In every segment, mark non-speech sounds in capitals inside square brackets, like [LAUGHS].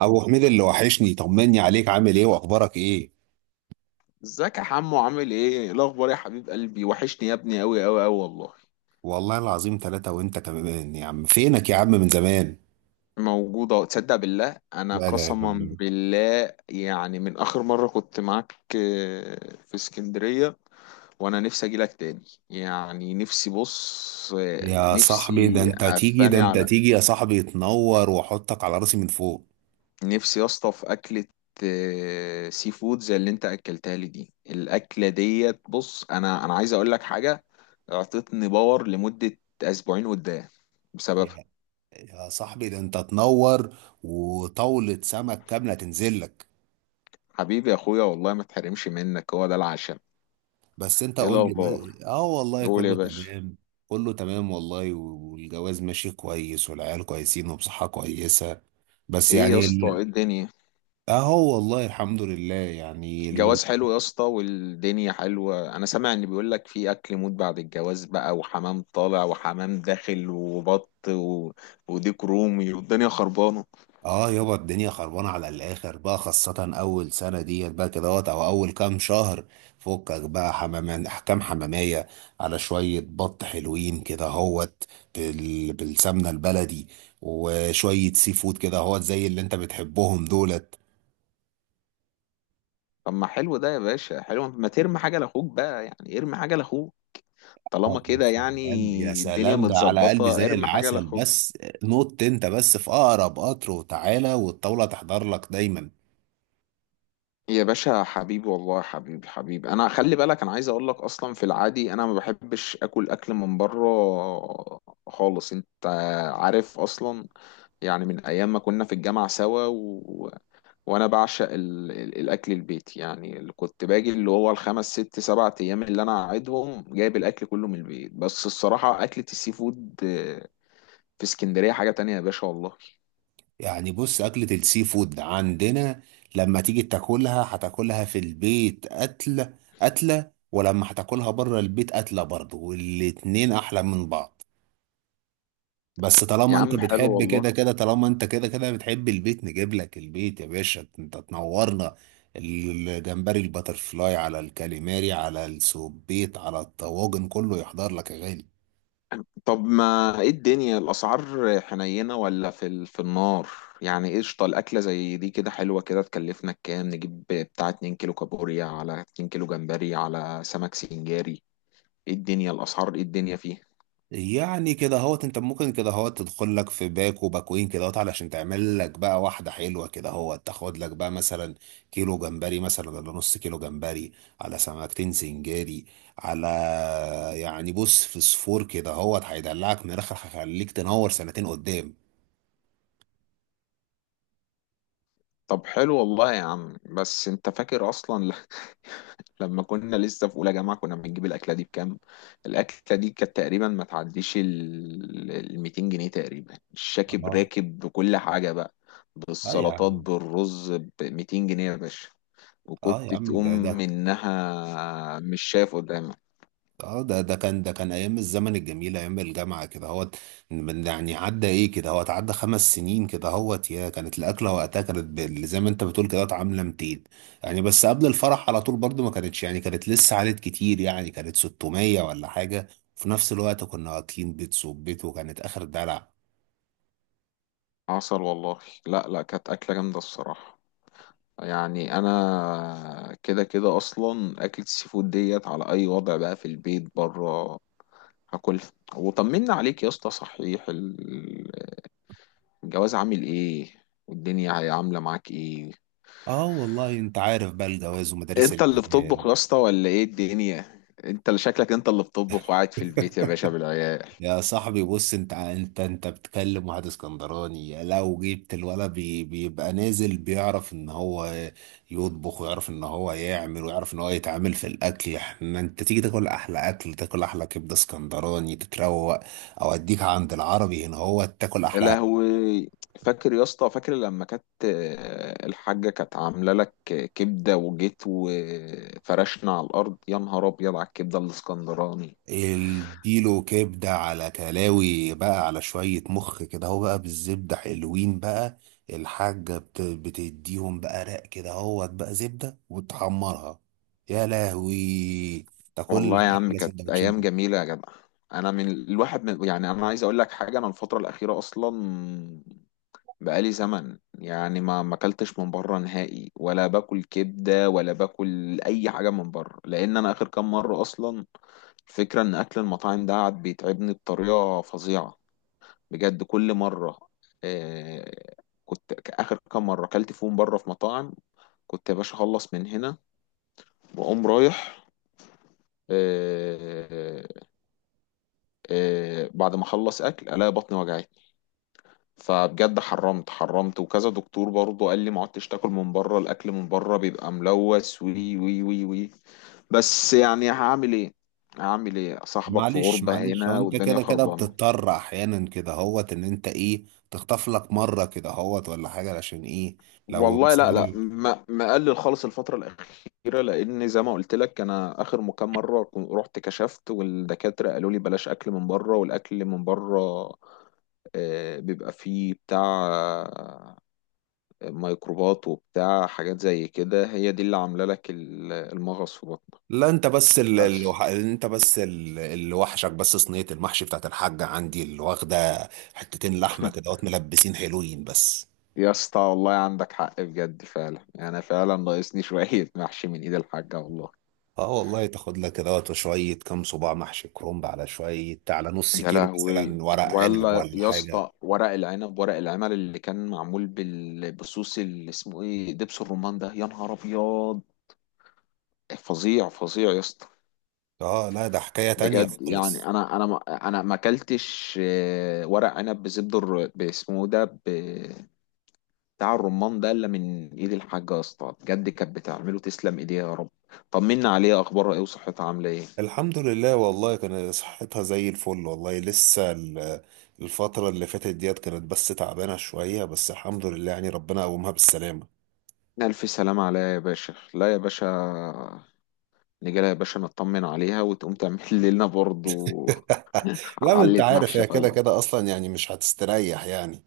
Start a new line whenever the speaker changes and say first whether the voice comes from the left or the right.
right: ابو حميد، اللي وحشني، طمني عليك، عامل ايه واخبارك ايه؟
left: ازيك يا حمو، عامل ايه؟ إيه الاخبار يا حبيب قلبي؟ وحشني يا ابني، قوي قوي قوي والله.
right: والله العظيم، ثلاثة. وانت كمان يا عم، فينك يا عم من زمان؟
left: موجودة، تصدق بالله، انا
right: لا لا يا
left: قسما
right: جميل.
left: بالله يعني من اخر مرة كنت معاك في اسكندرية. وانا نفسي اجي لك تاني. يعني نفسي، بص،
right: يا صاحبي، ده
left: نفسي
right: انت تيجي ده
left: افاني
right: انت
left: على
right: تيجي يا صاحبي، تنور واحطك على راسي من فوق.
left: نفسي يا اسطى في اكلة، سي فود زي اللي انت اكلتها لي دي. الاكلة ديت، بص، انا عايز اقول لك حاجة، اعطتني باور لمدة اسبوعين قدام
right: يا
left: بسببها.
right: يا صاحبي، ده انت تنور، وطاولة سمك كاملة تنزل لك.
left: حبيبي يا اخويا، والله ما تحرمش منك، هو ده العشم.
right: بس انت
left: ايه
right: قول لي،
left: الاخبار؟
right: والله
left: قول يا
right: كله
left: باشا.
right: تمام. كله تمام والله، والجواز ماشي كويس، والعيال كويسين وبصحة كويسة. بس
left: ايه
right: يعني،
left: يا اسطى، ايه الدنيا؟
right: اهو والله الحمد لله،
left: جواز حلو يا اسطى والدنيا حلوه. انا سامع ان بيقول لك في اكل موت بعد الجواز بقى، وحمام طالع وحمام داخل وبط وديك رومي والدنيا خربانه.
right: اه يابا، الدنيا خربانه على الاخر بقى، خاصه اول سنه ديت بقى كده وقت، او اول كام شهر. فكك بقى حمامان احكام حماميه، على شويه بط حلوين كده هوت، بالسمنه البلدي، وشويه سي فود كده هوت، زي اللي انت بتحبهم دولت.
left: طب ما حلو ده يا باشا، حلو، ما ترمي حاجه لاخوك بقى، يعني ارمي حاجه لاخوك طالما
right: يا
left: كده يعني.
right: سلام يا
left: الدنيا
right: سلام، ده على قلبي
left: متظبطه،
right: زي
left: ارمي حاجه
right: العسل.
left: لاخوك.
right: بس نط انت بس في اقرب قطر وتعالى، والطاوله تحضر لك دايما.
left: يا باشا حبيبي والله، حبيبي حبيبي. انا خلي بالك، انا عايز اقول لك، اصلا في العادي انا ما بحبش اكل من بره خالص، انت عارف اصلا، يعني من ايام ما كنا في الجامعه سوا وانا بعشق الاكل البيتي. يعني اللي كنت باجي، اللي هو الخمس ست سبع ايام اللي انا قاعدهم، جايب الاكل كله من البيت. بس الصراحه اكله السي فود، في اسكندريه حاجه تانية يا باشا، والله.
right: يعني بص، أكلة السي فود عندنا لما تيجي تاكلها، هتاكلها في البيت قتلة، قتلة. ولما هتاكلها بره البيت قتلة برضه، والاتنين أحلى من بعض. بس
left: يا
right: طالما أنت
left: عم حلو
right: بتحب كده
left: والله.
right: كده، طالما أنت كده كده بتحب البيت، نجيب لك البيت يا باشا، أنت تنورنا. الجمبري الباترفلاي على الكاليماري على السوبيت على الطواجن، كله يحضر لك يا غالي.
left: طب ما ايه الدنيا، الاسعار حنينه ولا في في النار؟ يعني إيه قشطه، الاكله زي دي كده حلوه كده تكلفنا كام؟ نجيب بتاع 2 كيلو كابوريا على 2 كيلو جمبري على سمك سنجاري. ايه الدنيا الاسعار، ايه الدنيا فيها؟
right: يعني كده هوت، انت ممكن كده هوت تدخل لك في باك وباكوين كده هوت، علشان تعمل لك بقى واحدة حلوة كده هوت، تاخد لك بقى مثلا كيلو جمبري، مثلا، ولا نص كيلو جمبري، على سمكتين سنجاري، على يعني بص، فسفور كده هوت هيدلعك من الاخر، هيخليك تنور سنتين قدام.
left: طب حلو والله يا عم. بس انت فاكر اصلا لما كنا لسه في اولى جامعه كنا بنجيب الاكله دي بكام؟ الاكله دي كانت تقريبا ما تعديش ال 200 جنيه تقريبا، الشاكب
right: اه،
left: راكب بكل حاجه بقى،
right: اه يا
left: بالسلطات
right: عم،
left: بالرز، ب 200 جنيه يا باشا،
right: اه يا
left: وكنت
right: عم،
left: تقوم
right: ده ده
left: منها مش شايف قدامك.
right: اه ده ده كان ده كان ايام الزمن الجميل، ايام الجامعه كده هوت. يعني عدى ايه كده هوت، عدى 5 سنين كده هوت، يا كانت الاكله وقتها كانت زي ما انت بتقول كده هوت عامله 200. يعني بس قبل الفرح على طول برضو ما كانتش، يعني كانت لسه عالت كتير، يعني كانت 600 ولا حاجه. في نفس الوقت كنا واكلين بيت صوب بيت، وكانت اخر دلع.
left: عسل والله. لا لا، كانت اكله جامده الصراحه. يعني انا كده كده اصلا اكلة السي فود ديت على اي وضع بقى، في البيت بره هاكلها. وطمنا عليك يا اسطى، صحيح الجواز عامل ايه؟ والدنيا هي عامله معاك ايه؟
right: اه والله، انت عارف بقى، الجواز ومدارس
left: انت اللي بتطبخ
right: العيال.
left: يا اسطى ولا ايه الدنيا؟ انت اللي شكلك انت اللي بتطبخ وقاعد في البيت يا باشا بالعيال.
right: يا صاحبي بص، انت بتكلم واحد اسكندراني، لو جبت الولد بي بيبقى نازل بيعرف ان هو يطبخ، ويعرف ان هو يعمل، ويعرف ان هو يتعامل في الاكل. احنا انت تيجي تاكل احلى اكل، تاكل احلى كبده اسكندراني تتروق، او اديك عند العربي هنا هو تاكل
left: يا
right: احلى.
left: لهوي. فاكر يا اسطى، فاكر لما كانت، الحاجه كانت عامله لك كبده وجيت وفرشنا على الارض، يا نهار ابيض على الكبده الاسكندراني.
right: اديله كبدة على كلاوي بقى، على شوية مخ كده هو بقى بالزبدة حلوين بقى، الحاجة بتديهم بقى رق كده هو بقى زبدة وتحمرها. يا لهوي. تاكل
left: والله يا
right: لك
left: عم،
right: أحلى
left: كانت
right: سندوتشين
left: ايام
right: بكرة.
left: جميله يا جدع. انا من الواحد من، يعني انا عايز اقول لك حاجه، انا الفتره الاخيره اصلا بقالي زمن يعني ما اكلتش من بره نهائي، ولا باكل كبده ولا باكل اي حاجه من بره، لان انا اخر كام مره اصلا، الفكره ان اكل المطاعم ده قعد بيتعبني بطريقه فظيعه بجد، كل مره. آه كنت اخر كام مره اكلت فيهم بره في مطاعم، كنت يا باشا اخلص من هنا واقوم رايح، آه آه بعد ما اخلص اكل الاقي بطني وجعت. فبجد حرمت حرمت، وكذا دكتور برضه قال لي ما عدتش تاكل من بره، الاكل من بره بيبقى ملوث وي وي وي وي بس يعني هعمل ايه؟ هعمل ايه، صاحبك في
right: معلش
left: غربة
right: معلش، هو
left: هنا
right: انت
left: والدنيا
right: كده كده
left: خربانة.
right: بتضطر احيانا كده هوت ان انت ايه، تخطف لك مره كده هوت، ولا حاجه عشان ايه لو
left: والله لا لا،
right: مثلا.
left: ما مقلل خالص الفترة الأخيرة، لأن زي ما قلت لك أنا آخر كام مرة رحت كشفت والدكاترة قالوا لي بلاش أكل من بره، والأكل من بره بيبقى فيه بتاع ميكروبات وبتاع حاجات زي كده، هي دي اللي عاملة لك المغص في بطنك.
right: لا انت بس،
left: بس.
right: اللي وحشك بس صينية المحشي بتاعت الحاجة عندي، اللي واخدة حتتين لحمة كده
left: [LAUGHS]
right: وات، ملبسين حلوين بس.
left: يا اسطى والله عندك حق، بجد فعلا، انا فعلا ناقصني [LAUGHS] شوية محشي من ايد الحاجة والله.
right: اه والله، تاخد لك كده وات شوية كام صباع محشي كرنب، على شوية، على نص
left: يا
right: كيلو
left: لهوي.
right: مثلا ورق عنب
left: ولا
right: ولا
left: يا
right: حاجة.
left: اسطى ورق العنب، ورق العمل اللي كان معمول بالصوص اللي اسمه ايه، دبس الرمان ده، يا نهار ابيض، فظيع فظيع يا اسطى.
right: اه، لا، ده حكاية تانية
left: بجد يعني
right: خالص.
left: انا انا ما انا ما اكلتش ورق عنب بزبده باسمه ده بتاع الرمان ده الا من ايد الحاجه يا اسطى، بجد كانت بتعمله، تسلم ايديها يا رب. طمنا عليها، اخبارها ايه وصحتها عامله ايه؟
right: الحمد لله والله، كان صحتها زي الفل والله، لسه الفترة اللي فاتت ديت كانت بس تعبانة شوية، بس الحمد لله يعني ربنا قومها بالسلامة.
left: الف سلامه عليها يا باشا. لا يا باشا، نجي لها يا باشا نطمن عليها وتقوم تعمل [LAUGHS] لنا برضو
right: لا ما انت
left: علة
right: عارف،
left: محشي
right: هي كده
left: حالا.
right: كده اصلا يعني مش هتستريح يعني.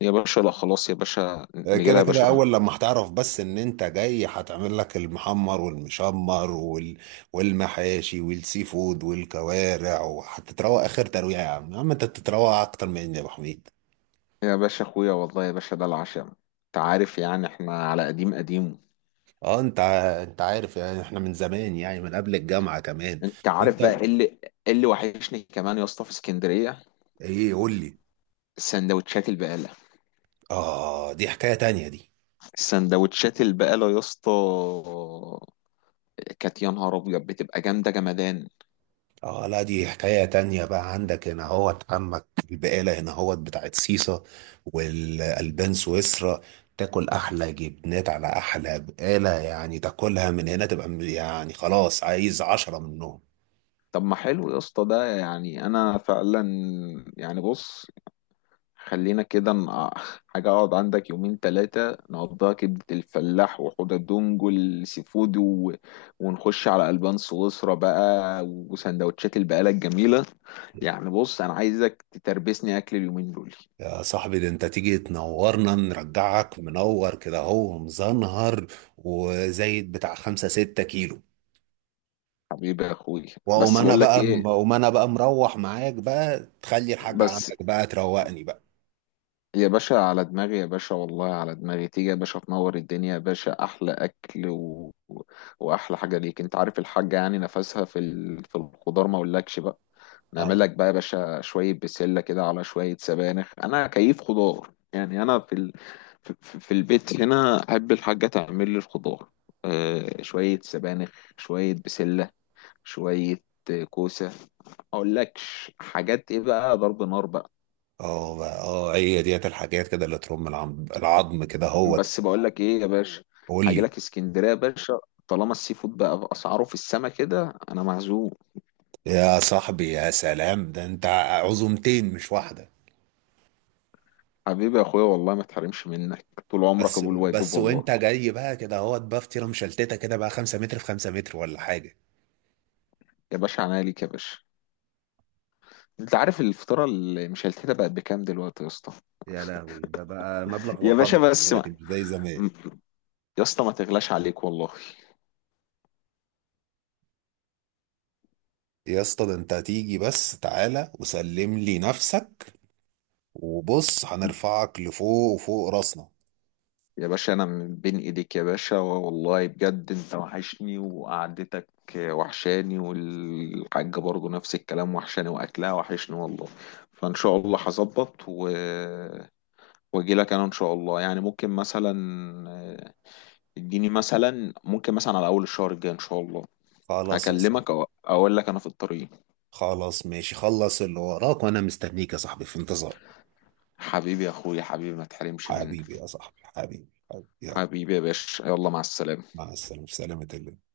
left: يا باشا لا، خلاص يا باشا.
right: هي
left: نجي لها
right: كده
left: يا باشا
right: كده اول لما هتعرف بس ان انت جاي، هتعمل لك المحمر والمشمر والمحاشي والسي فود والكوارع، وهتتروق اخر ترويع. يا عم، يا عم، انت بتتروق اكتر مني يا ابو حميد.
left: يا باشا اخويا، والله يا باشا ده العشم. انت عارف يعني احنا على قديم قديم.
right: اه، انت عارف يعني، احنا من زمان يعني من قبل الجامعة كمان.
left: انت
right: وانت
left: عارف بقى ايه اللي، إيه اللي وحشني كمان يا اسطى في اسكندريه؟
right: ايه؟ قول لي.
left: السندوتشات البقاله.
right: اه دي حكاية تانية دي.
left: سندوتشات البقالة يا اسطى كانت يا نهار ابيض، بتبقى جامدة جمدان.
right: اه لا، دي حكاية تانية بقى، عندك هنا هوت عمك البقالة هنا هوت بتاعت سيسا، والألبان سويسرا، تاكل أحلى جبنات على أحلى بقالة، يعني تاكلها من هنا تبقى يعني خلاص عايز 10 منهم.
left: طب ما حلو يا اسطى ده، يعني انا فعلا، يعني بص، خلينا كده [LAUGHS] حاجة اقعد عندك يومين تلاتة نقضيها كبدة الفلاح وحوض الدونج والسي فود ونخش على ألبان سويسرا بقى وسندوتشات البقالة الجميلة. يعني بص، انا عايزك تتربسني اكل اليومين دول.
right: يا صاحبي، ده انت تيجي تنورنا، نرجعك منور كده هو مزنهر، وزايد بتاع 5 6 كيلو.
left: حبيبي يا اخوي.
right: واقوم
left: بس
right: انا
left: بقول لك
right: بقى
left: ايه،
right: واقوم انا بقى مروح معاك بقى، تخلي الحاجة
left: بس.
right: عندك بقى تروقني بقى.
left: يا باشا على دماغي، يا باشا والله على دماغي، تيجي يا باشا تنور الدنيا يا باشا، احلى اكل واحلى حاجه ليك. انت عارف الحاجه يعني نفسها في الخضار ما اقولكش بقى. نعمل
right: اه،
left: لك بقى يا باشا شويه بسله كده على شويه سبانخ، انا كيف خضار، يعني انا في ال... في في- في البيت هنا احب الحاجه تعمل لي الخضار، آه، شويه سبانخ، شويه بسله، شويه، كوسه، ما اقولكش حاجات ايه بقى، ضرب نار بقى.
right: اه بقى، اه هي ديت الحاجات كده اللي ترم العظم، العظم كده هوت.
left: بس بقول لك ايه يا باشا،
right: قول
left: هاجي
right: لي.
left: لك اسكندريه يا باشا. طالما السي فود بقى باسعاره في السما كده، انا معزوم.
right: يا صاحبي يا سلام، ده انت عزومتين مش واحده.
left: حبيبي يا اخويا، والله ما تحرمش منك، طول عمرك
right: بس
left: ابو الواجب
right: بس
left: والله.
right: وانت جاي بقى كده هوت، بقى فطيره مشلتته كده بقى 5 متر في 5 متر، ولا حاجه.
left: يا باشا عناية ليك يا باشا. انت عارف الفطاره اللي مش هلتها بقت بكام دلوقتي يا اسطى؟
right: يا لهوي، ده بقى مبلغ
left: [LAUGHS] يا باشا
right: وقدره
left: بس ما.
right: دلوقتي، مش زي زمان.
left: يا اسطى ما تغلاش عليك والله.
right: يا اسطى، ده انت هتيجي بس تعالى وسلم لي نفسك، وبص هنرفعك لفوق وفوق راسنا.
left: يا باشا انا من بين ايديك يا باشا والله، بجد انت وحشني وقعدتك وحشاني، والحاجة برضو نفس الكلام، وحشاني واكلها وحشني والله. فان شاء الله هظبط واجي لك انا ان شاء الله. يعني ممكن مثلا، آه، اديني مثلا، ممكن مثلا على اول الشهر الجاي ان شاء الله
right: خلاص يا صاحبي،
left: هكلمك أو اقول لك انا في الطريق.
right: خلاص ماشي، خلص اللي وراك وانا مستنيك يا صاحبي في انتظار.
left: حبيبي يا اخويا، حبيبي ما تحرمش منك.
right: حبيبي يا صاحبي، حبيبي حبيبي، يلا
left: حبيبي يا باشا، يلا مع السلامة.
right: مع السلامة في سلامة الله.